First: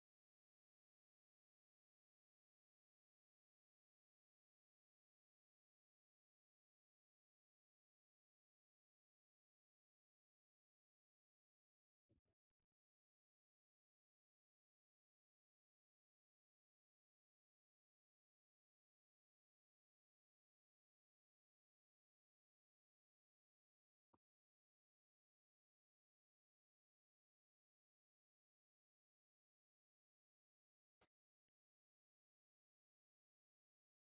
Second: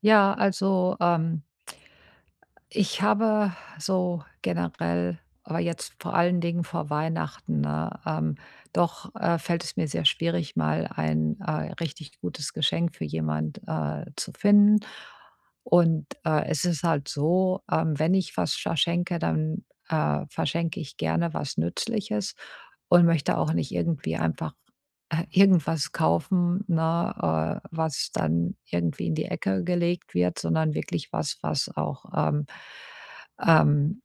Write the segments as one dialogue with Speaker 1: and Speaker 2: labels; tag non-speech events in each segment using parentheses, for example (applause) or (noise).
Speaker 1: Ja, also, ähm, ich habe so generell, aber jetzt vor allen Dingen vor Weihnachten, ne, doch, fällt es mir sehr schwierig, mal ein, richtig gutes Geschenk für jemand, zu finden. Und, es ist halt so, wenn ich was verschenke, dann, verschenke ich gerne was Nützliches und möchte auch nicht irgendwie einfach irgendwas kaufen, ne, was dann irgendwie in die Ecke gelegt wird, sondern wirklich was, was auch ähm,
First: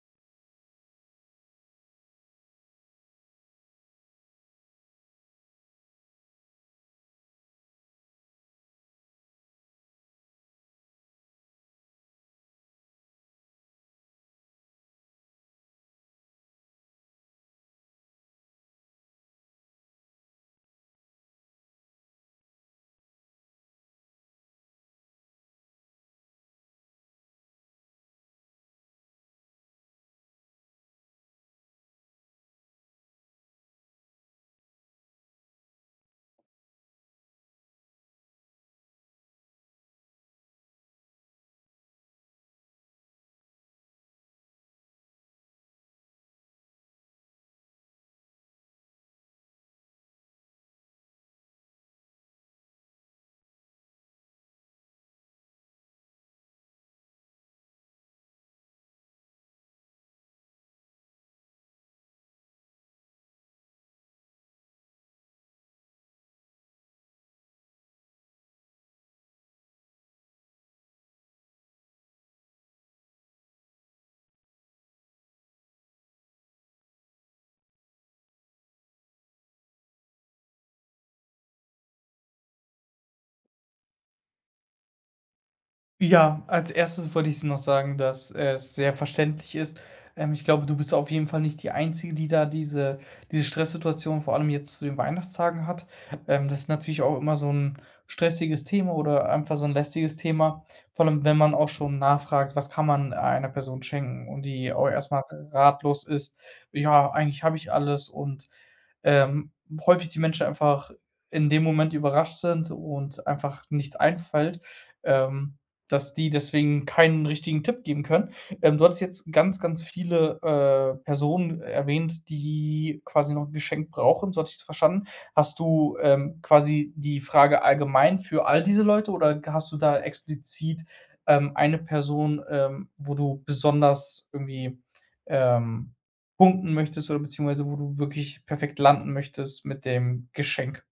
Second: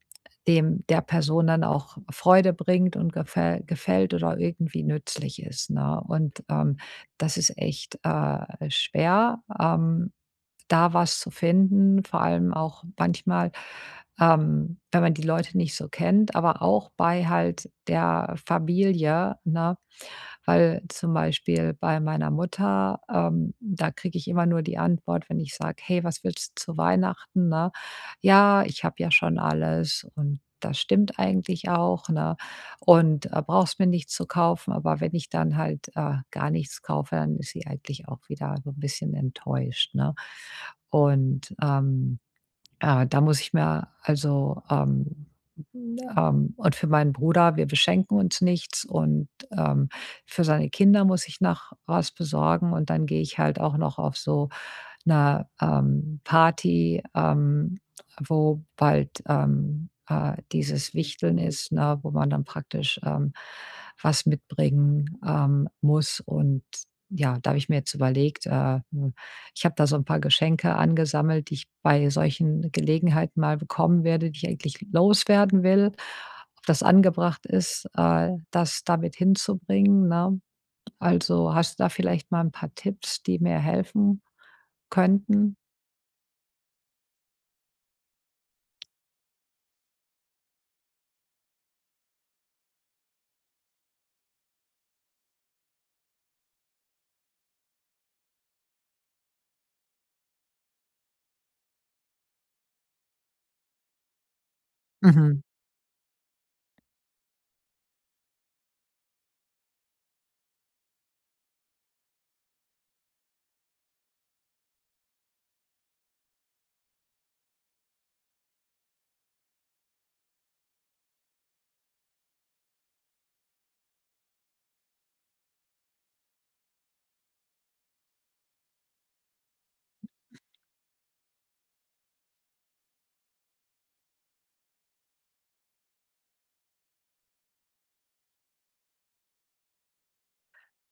Speaker 1: dem der Person dann auch Freude bringt und gefällt oder irgendwie nützlich ist, ne? Und, das ist echt, schwer. Da was zu finden, vor allem auch manchmal, wenn man die Leute nicht so kennt, aber auch bei halt der Familie, ne? Weil zum Beispiel bei meiner Mutter, da kriege ich immer nur die Antwort, wenn ich sage: „Hey, was willst du zu Weihnachten“, ne? „Ja, ich habe ja schon alles“, und das stimmt eigentlich auch, ne? Und, brauchst mir nichts zu kaufen. Aber wenn ich dann halt, gar nichts kaufe, dann ist sie eigentlich auch wieder so ein bisschen enttäuscht, ne? Und, ähm, Da muss ich mir und für meinen Bruder, wir beschenken uns nichts, und, für seine Kinder muss ich noch was besorgen, und dann gehe ich halt auch noch auf so eine Party, wo bald, dieses Wichteln ist, ne, wo man dann praktisch, was mitbringen, muss. Und ja, da habe ich mir jetzt überlegt, ich habe da so ein paar Geschenke angesammelt, die ich bei solchen Gelegenheiten mal bekommen werde, die ich eigentlich loswerden will. Ob das angebracht ist, das damit hinzubringen, ne? Also, hast du da vielleicht mal ein paar Tipps, die mir helfen könnten?
Speaker 2: Ja, als Erstes wollte ich noch sagen, dass es sehr verständlich ist. Ich glaube, du bist auf jeden Fall nicht die Einzige, die da diese Stresssituation vor allem jetzt zu den Weihnachtstagen hat. Das ist natürlich auch immer so ein stressiges Thema oder einfach so ein lästiges Thema, vor allem, wenn man auch schon nachfragt: „Was kann man einer Person schenken?“ und die auch erstmal
Speaker 1: Mhm.
Speaker 2: ratlos ist: „Ja, eigentlich habe ich alles“ und, ähm, häufig die Menschen einfach in dem Moment überrascht sind und einfach nichts einfällt. Ähm, dass die deswegen keinen richtigen Tipp geben können. Du hattest jetzt ganz, ganz viele, Personen erwähnt, die quasi noch 'n Geschenk brauchen, so hatte ich es verstanden. Hast du, quasi die Frage allgemein für all diese Leute oder hast du da explizit, eine Person, wo du besonders irgendwie, ähm, punkten möchtest oder beziehungsweise wo du wirklich perfekt landen möchtest mit dem Geschenk?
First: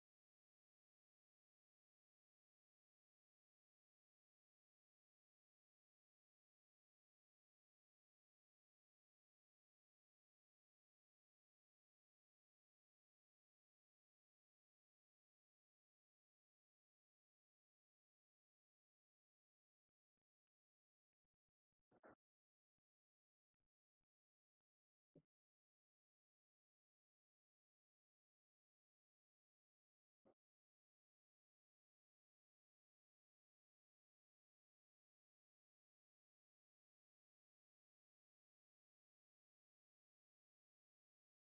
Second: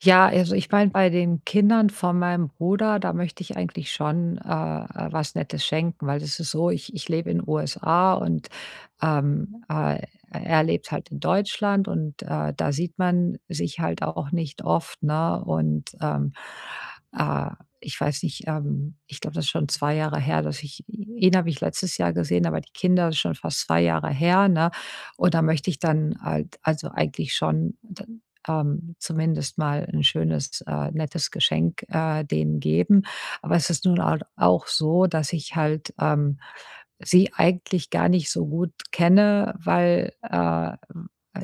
Speaker 1: Ja, also, ich meine, bei den Kindern von meinem Bruder, da möchte ich eigentlich schon, was Nettes schenken, weil es ist so, ich lebe in USA, und ähm, äh, er lebt halt in Deutschland, und, da sieht man sich halt auch nicht oft, ne? Und, äh, ich weiß nicht, ich glaube, das ist schon 2 Jahre her, dass ich ihn habe ich letztes Jahr gesehen, aber die Kinder ist schon fast 2 Jahre her, ne? Und da möchte ich dann halt also eigentlich schon d zumindest mal ein schönes, nettes Geschenk, denen geben. Aber es ist nun halt auch so, dass ich halt sie eigentlich gar nicht so gut kenne, weil,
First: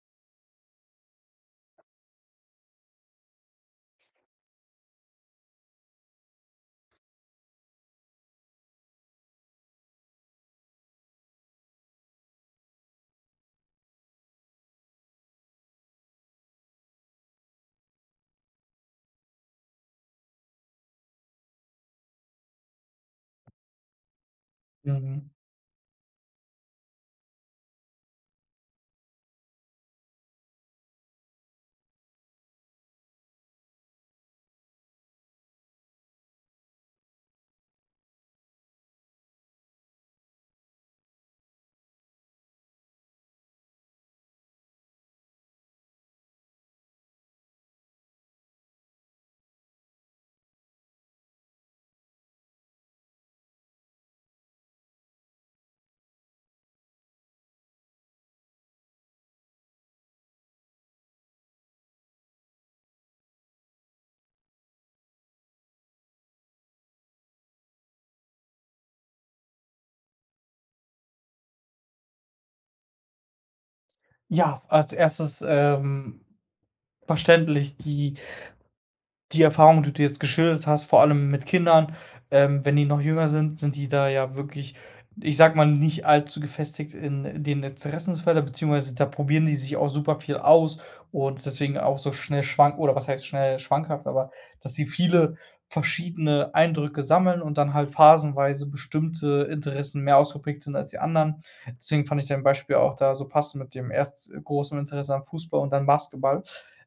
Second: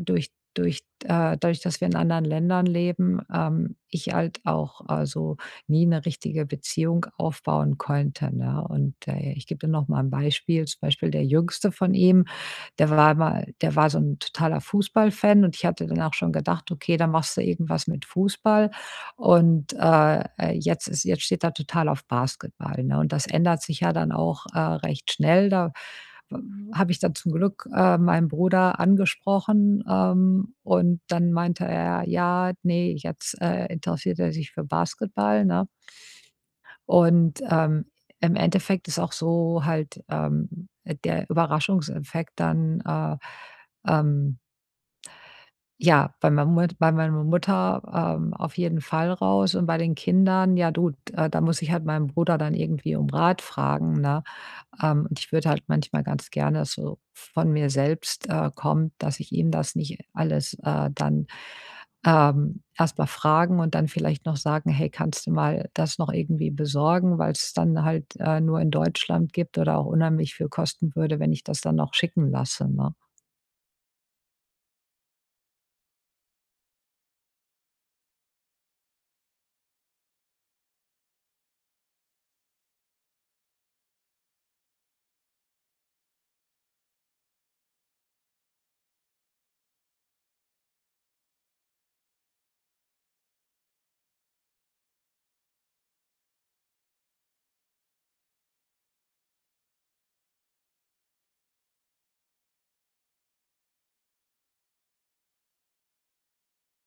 Speaker 1: durch durch dadurch, dass wir in anderen Ländern leben, ich halt auch, so nie eine richtige Beziehung aufbauen konnte, ne? Und, ich gebe dir noch mal ein Beispiel, zum Beispiel der Jüngste von ihm, der war so ein totaler Fußballfan, und ich hatte dann auch schon gedacht: „Okay, da machst du irgendwas mit Fußball.“ Und, jetzt steht er total auf Basketball, ne? Und das ändert sich ja dann auch, recht
Speaker 2: Mhm.
Speaker 1: schnell. Da habe ich dann zum Glück, meinen Bruder angesprochen, und dann meinte er: „Ja, nee, jetzt, interessiert er sich für Basketball“, ne? Und, im Endeffekt ist auch so halt, der Überraschungseffekt dann, ähm ja, bei meiner Mut bei meiner Mutter, auf jeden Fall raus, und bei den Kindern, ja du, da muss ich halt meinen Bruder dann irgendwie um Rat fragen, ne? Und ich würde halt manchmal ganz gerne, dass so von mir selbst, kommt, dass ich ihm das nicht alles, dann, erst mal fragen und dann vielleicht noch sagen: „Hey, kannst du mal das noch irgendwie besorgen?“, weil es dann halt, nur in Deutschland gibt oder auch unheimlich viel kosten würde, wenn ich das dann noch schicken lasse, ne?
Speaker 2: Ja, als erstes verständlich die Erfahrung, die du jetzt geschildert hast, vor allem mit Kindern, wenn die noch jünger sind, sind die da ja wirklich, ich sag mal, nicht allzu gefestigt in den Interessensfeldern, beziehungsweise da probieren die sich auch super viel aus und deswegen auch so schnell schwank, oder was heißt schnell schwankhaft, aber dass sie viele verschiedene Eindrücke sammeln und dann halt phasenweise bestimmte Interessen mehr ausgeprägt sind als die anderen. Deswegen fand ich dein Beispiel auch da so passend mit dem erst großen Interesse an Fußball und dann Basketball.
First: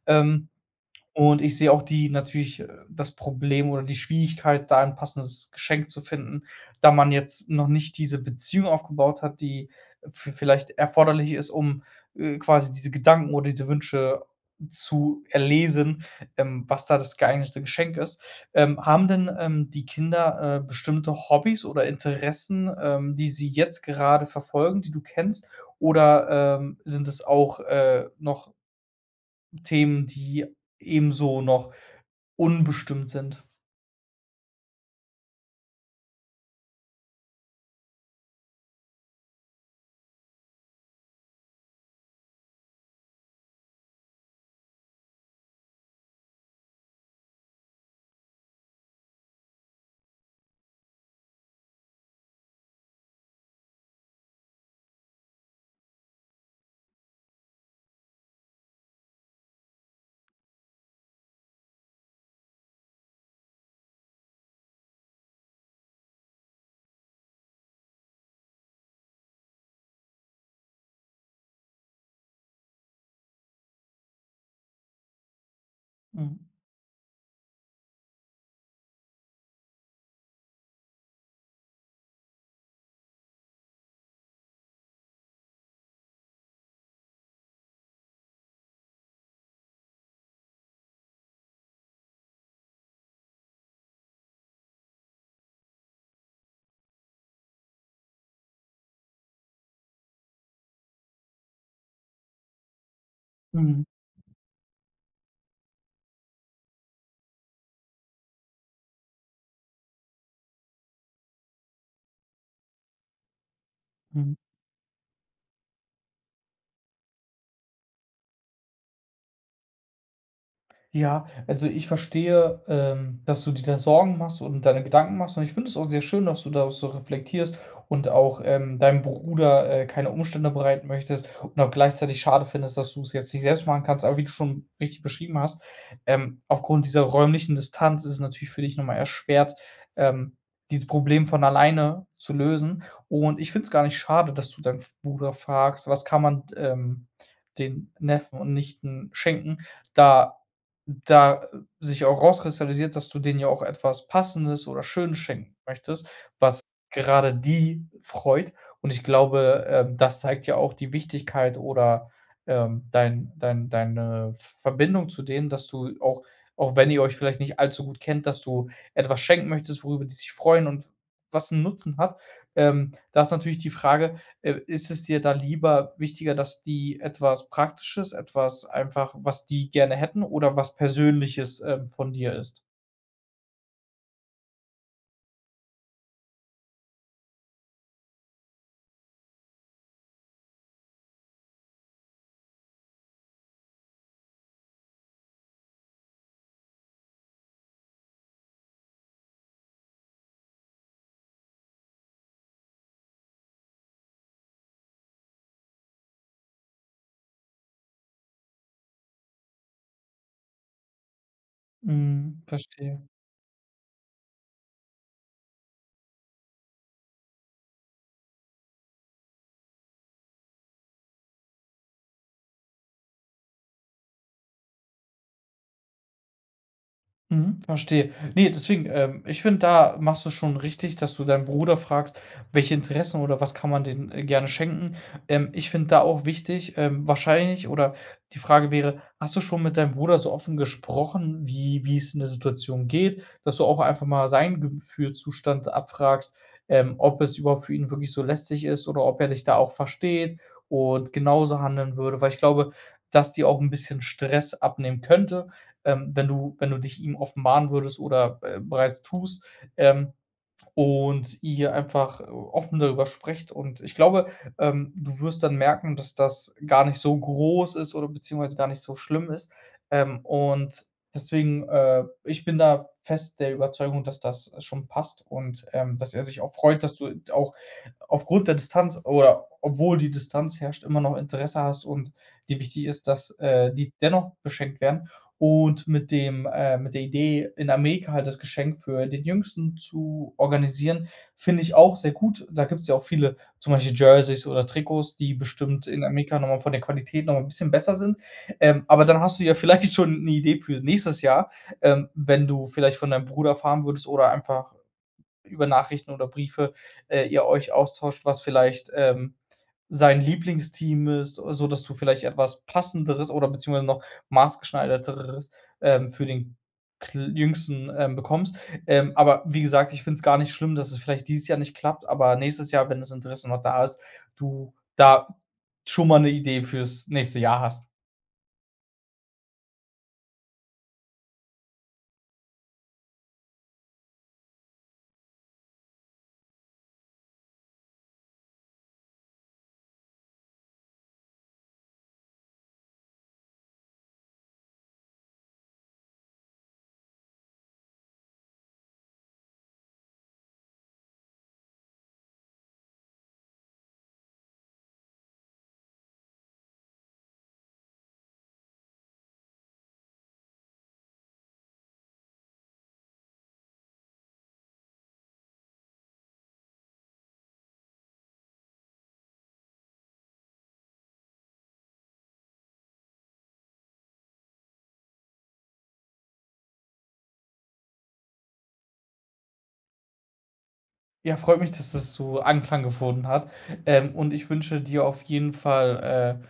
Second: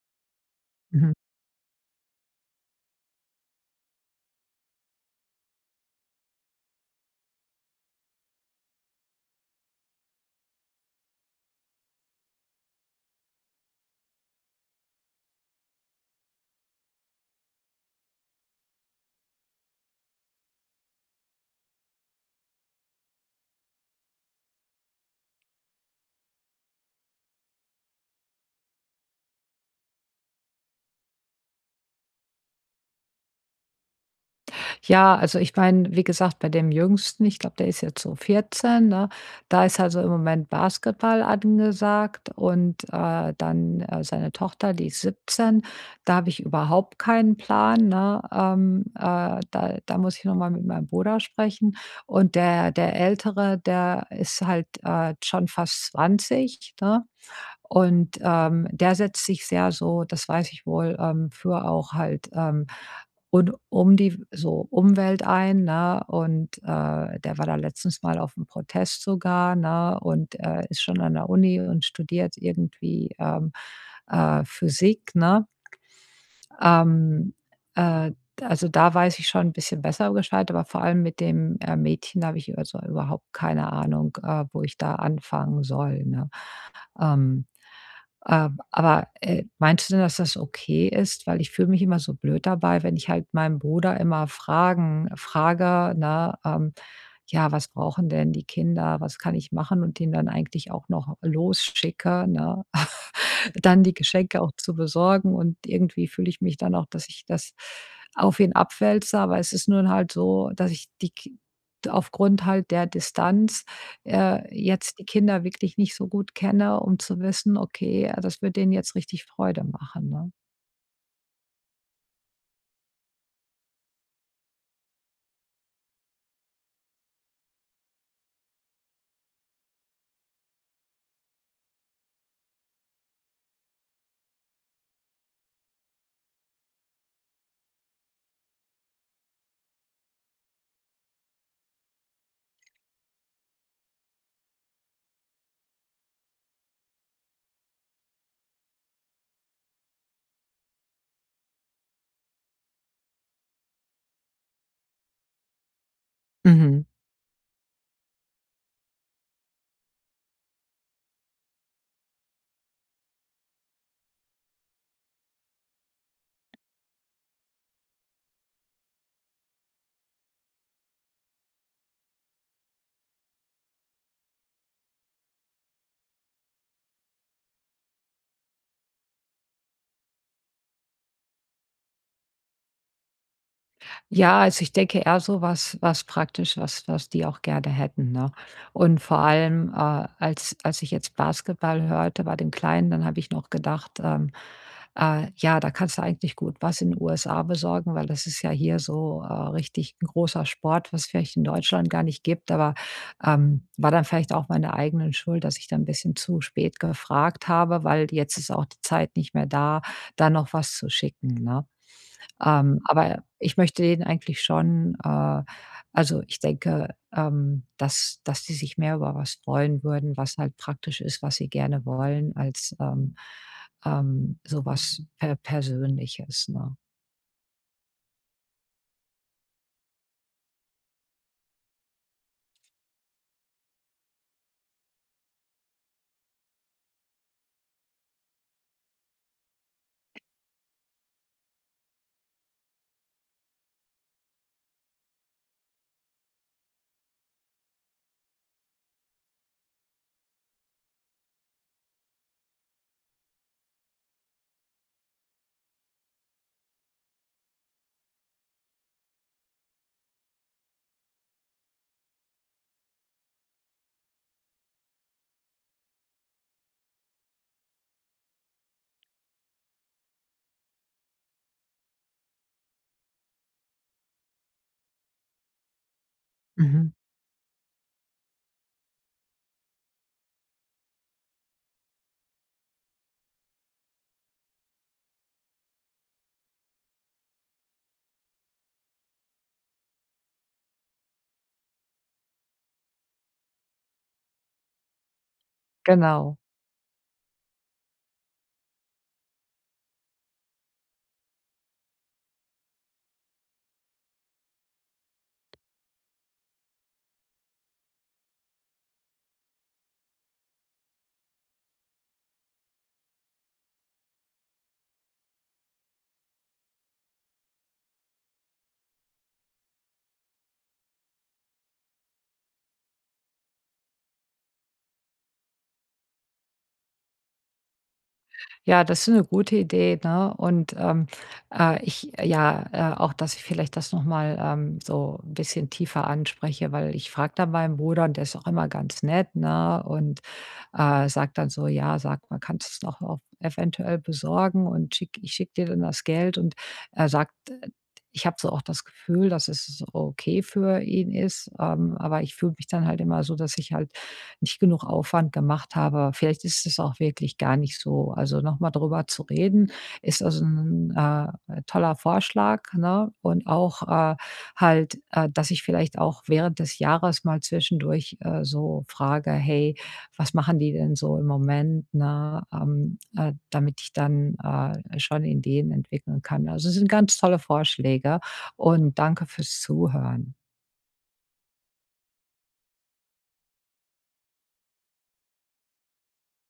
Speaker 2: Ähm,
Speaker 1: Mhm.
Speaker 2: und ich sehe auch die natürlich, das Problem oder die Schwierigkeit, da ein passendes Geschenk zu finden, da man jetzt noch nicht diese Beziehung aufgebaut hat, die v vielleicht erforderlich ist, um, quasi diese Gedanken oder diese Wünsche zu erlesen, was da das geeignete Geschenk ist. Haben denn, die Kinder, bestimmte Hobbys oder Interessen, die sie jetzt gerade verfolgen, die du kennst? Oder, sind es auch, noch Themen, die ebenso noch unbestimmt sind.
Speaker 1: Ja, also ich meine, wie gesagt, bei dem Jüngsten, ich glaube, der ist jetzt so 14, ne? Da ist also im Moment Basketball angesagt. Und dann seine Tochter, die ist 17. Da habe ich überhaupt keinen Plan, ne? Da, da muss ich nochmal mit meinem Bruder sprechen. Und der, der Ältere, der ist halt schon fast 20, ne? Und, der setzt sich sehr so, das weiß ich wohl, für auch halt, und um die so Umwelt ein, ne? Und, der war da letztens mal auf dem Protest sogar, ne, und, ist schon an der Uni und studiert irgendwie, Physik, ne?
Speaker 2: Mhm.
Speaker 1: Ähm, äh, also, da weiß ich schon ein bisschen besser Bescheid, aber vor allem mit dem, Mädchen habe ich also überhaupt keine Ahnung, wo ich da anfangen soll, ne? Ähm, aber, meinst du denn, dass das okay ist? Weil ich fühle mich immer so blöd dabei, wenn ich halt meinem Bruder immer Fragen frage, ne, „Ja, was brauchen denn die Kinder? Was kann ich machen?“ Und den dann eigentlich auch noch losschicke, ne, (laughs)
Speaker 2: Mhm,
Speaker 1: dann die Geschenke auch zu besorgen. Und irgendwie fühle ich mich dann auch, dass ich das auf ihn abwälze. Aber es ist nun halt so, dass ich die Ki aufgrund halt der Distanz
Speaker 2: mhm.
Speaker 1: jetzt die Kinder wirklich nicht so gut kenne, um zu wissen: „Okay, das wird denen jetzt richtig Freude machen“, ne?
Speaker 2: Ja, also ich verstehe, dass du dir da Sorgen machst und deine Gedanken machst. Und ich finde es auch sehr schön, dass du da so reflektierst und auch deinem Bruder keine Umstände bereiten möchtest und auch gleichzeitig schade findest, dass du es jetzt nicht selbst machen kannst. Aber wie du schon richtig beschrieben hast, aufgrund dieser räumlichen Distanz ist es natürlich für dich nochmal erschwert, ähm, dieses Problem von alleine zu lösen. Und ich finde es gar nicht schade, dass du deinen Bruder fragst, was kann man den Neffen und Nichten schenken, da da sich auch rauskristallisiert, dass du denen ja auch etwas Passendes oder Schönes schenken möchtest, was
Speaker 1: Mhm.
Speaker 2: gerade die freut. Und ich glaube, das zeigt ja auch die Wichtigkeit oder, dein deine Verbindung zu denen, dass du auch auch wenn ihr euch vielleicht nicht allzu gut kennt, dass du etwas schenken möchtest, worüber die sich freuen und was 'n Nutzen hat. Da ist natürlich die Frage, ist es dir da lieber wichtiger, dass die etwas Praktisches, etwas einfach was die gerne hätten oder was Persönliches, von dir ist?
Speaker 1: Ja, also ich denke eher so was, praktisch, was was die auch gerne hätten, ne? Und vor allem, als ich jetzt Basketball hörte bei dem Kleinen, dann habe ich noch gedacht, ja, da kannst du eigentlich gut was in USA besorgen, weil das ist ja hier so, richtig 'n großer Sport, was vielleicht in Deutschland gar nicht gibt. Aber, war dann vielleicht auch meine eigene Schuld, dass ich da ein bisschen zu spät gefragt habe, weil jetzt ist auch die Zeit nicht mehr da, da noch was zu schicken, ne?
Speaker 2: Mhm, verstehe.
Speaker 1: Aber ich möchte denen eigentlich schon, also, ich denke, dass die sich mehr über was freuen würden, was halt praktisch ist, was sie gerne wollen, als, so Persönliches, ne?
Speaker 2: Mhm, verstehe. Ne, deswegen, ich finde, da machst du schon richtig, dass du deinen Bruder fragst, welche Interessen oder was kann man denen, gerne schenken. Ich finde da auch wichtig, wahrscheinlich oder die Frage wäre, hast du schon mit deinem Bruder so offen gesprochen, wie es in der Situation geht, dass du auch einfach mal seinen Gefühlszustand abfragst, ob es überhaupt für ihn wirklich so lästig ist oder ob er dich da auch versteht und genauso handeln würde? Weil ich glaube, dass dir auch ein bisschen Stress abnehmen könnte, wenn du wenn du dich ihm offenbaren würdest oder, bereits tust, ähm, und ihr einfach offen darüber sprecht. Und ich glaube, du wirst dann merken, dass das gar nicht so groß ist oder beziehungsweise gar nicht so schlimm ist. Und deswegen, ich bin da fest der Überzeugung, dass das schon passt und, dass er sich auch freut,
Speaker 1: Mhm,
Speaker 2: dass du auch aufgrund der Distanz oder obwohl die Distanz herrscht, immer noch Interesse hast und dir wichtig ist, dass, die dennoch beschenkt werden und mit dem mit der Idee, in Amerika halt das Geschenk für den Jüngsten zu organisieren, finde ich auch sehr gut. Da gibt's ja auch viele zum Beispiel Jerseys oder Trikots, die bestimmt in
Speaker 1: genau.
Speaker 2: Amerika nochmal von der Qualität nochmal ein bisschen besser sind. Aber dann hast du ja (laughs) vielleicht schon eine Idee für nächstes Jahr, wenn du vielleicht von deinem Bruder erfahren würdest oder einfach über Nachrichten oder Briefe, ihr euch austauscht, was vielleicht, sein Lieblingsteam ist, so dass du vielleicht etwas Passenderes oder beziehungsweise noch maßgeschneiderteres, für den kl Jüngsten, bekommst. Aber wie gesagt, ich finde es gar nicht schlimm, dass es vielleicht dieses Jahr nicht klappt, aber nächstes Jahr, wenn das Interesse noch da ist, du da schon mal eine Idee fürs nächste Jahr hast.
Speaker 1: Ja, das ist eine gute Idee, ne? Und, ich ja, auch, dass ich vielleicht das noch mal, so ein bisschen tiefer anspreche, weil ich frage dann meinen Bruder und der ist auch immer ganz nett, ne? Und, sage dann so: „Ja, sag mal, kannst du es noch auch eventuell besorgen, und schicke dir dann das Geld.“ Und er sagt, ich habe so auch das Gefühl, dass es so okay für ihn ist, aber ich fühle mich dann halt immer so, dass ich halt nicht genug Aufwand gemacht habe. Aber vielleicht ist es auch wirklich gar nicht so. Also nochmal mal drüber zu reden, ist also ein toller Vorschlag, ne? Und auch, halt, dass ich vielleicht auch während des Jahres mal zwischendurch, so frage: „Hey, was machen die denn so im Moment“, ne? Damit ich dann, schon Ideen entwickeln kann. Also, es sind ganz tolle Vorschläge, und danke fürs Zuhören.
Speaker 2: Ja, freut mich, dass das so Anklang gefunden hat, und ich wünsche dir auf jeden Fall,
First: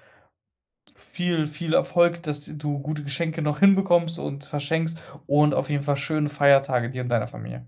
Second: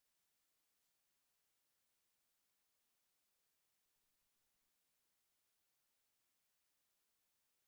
Speaker 2: viel, viel Erfolg, dass du gute Geschenke noch hinbekommst und verschenkst und auf jeden Fall schöne Feiertage dir und deiner Familie.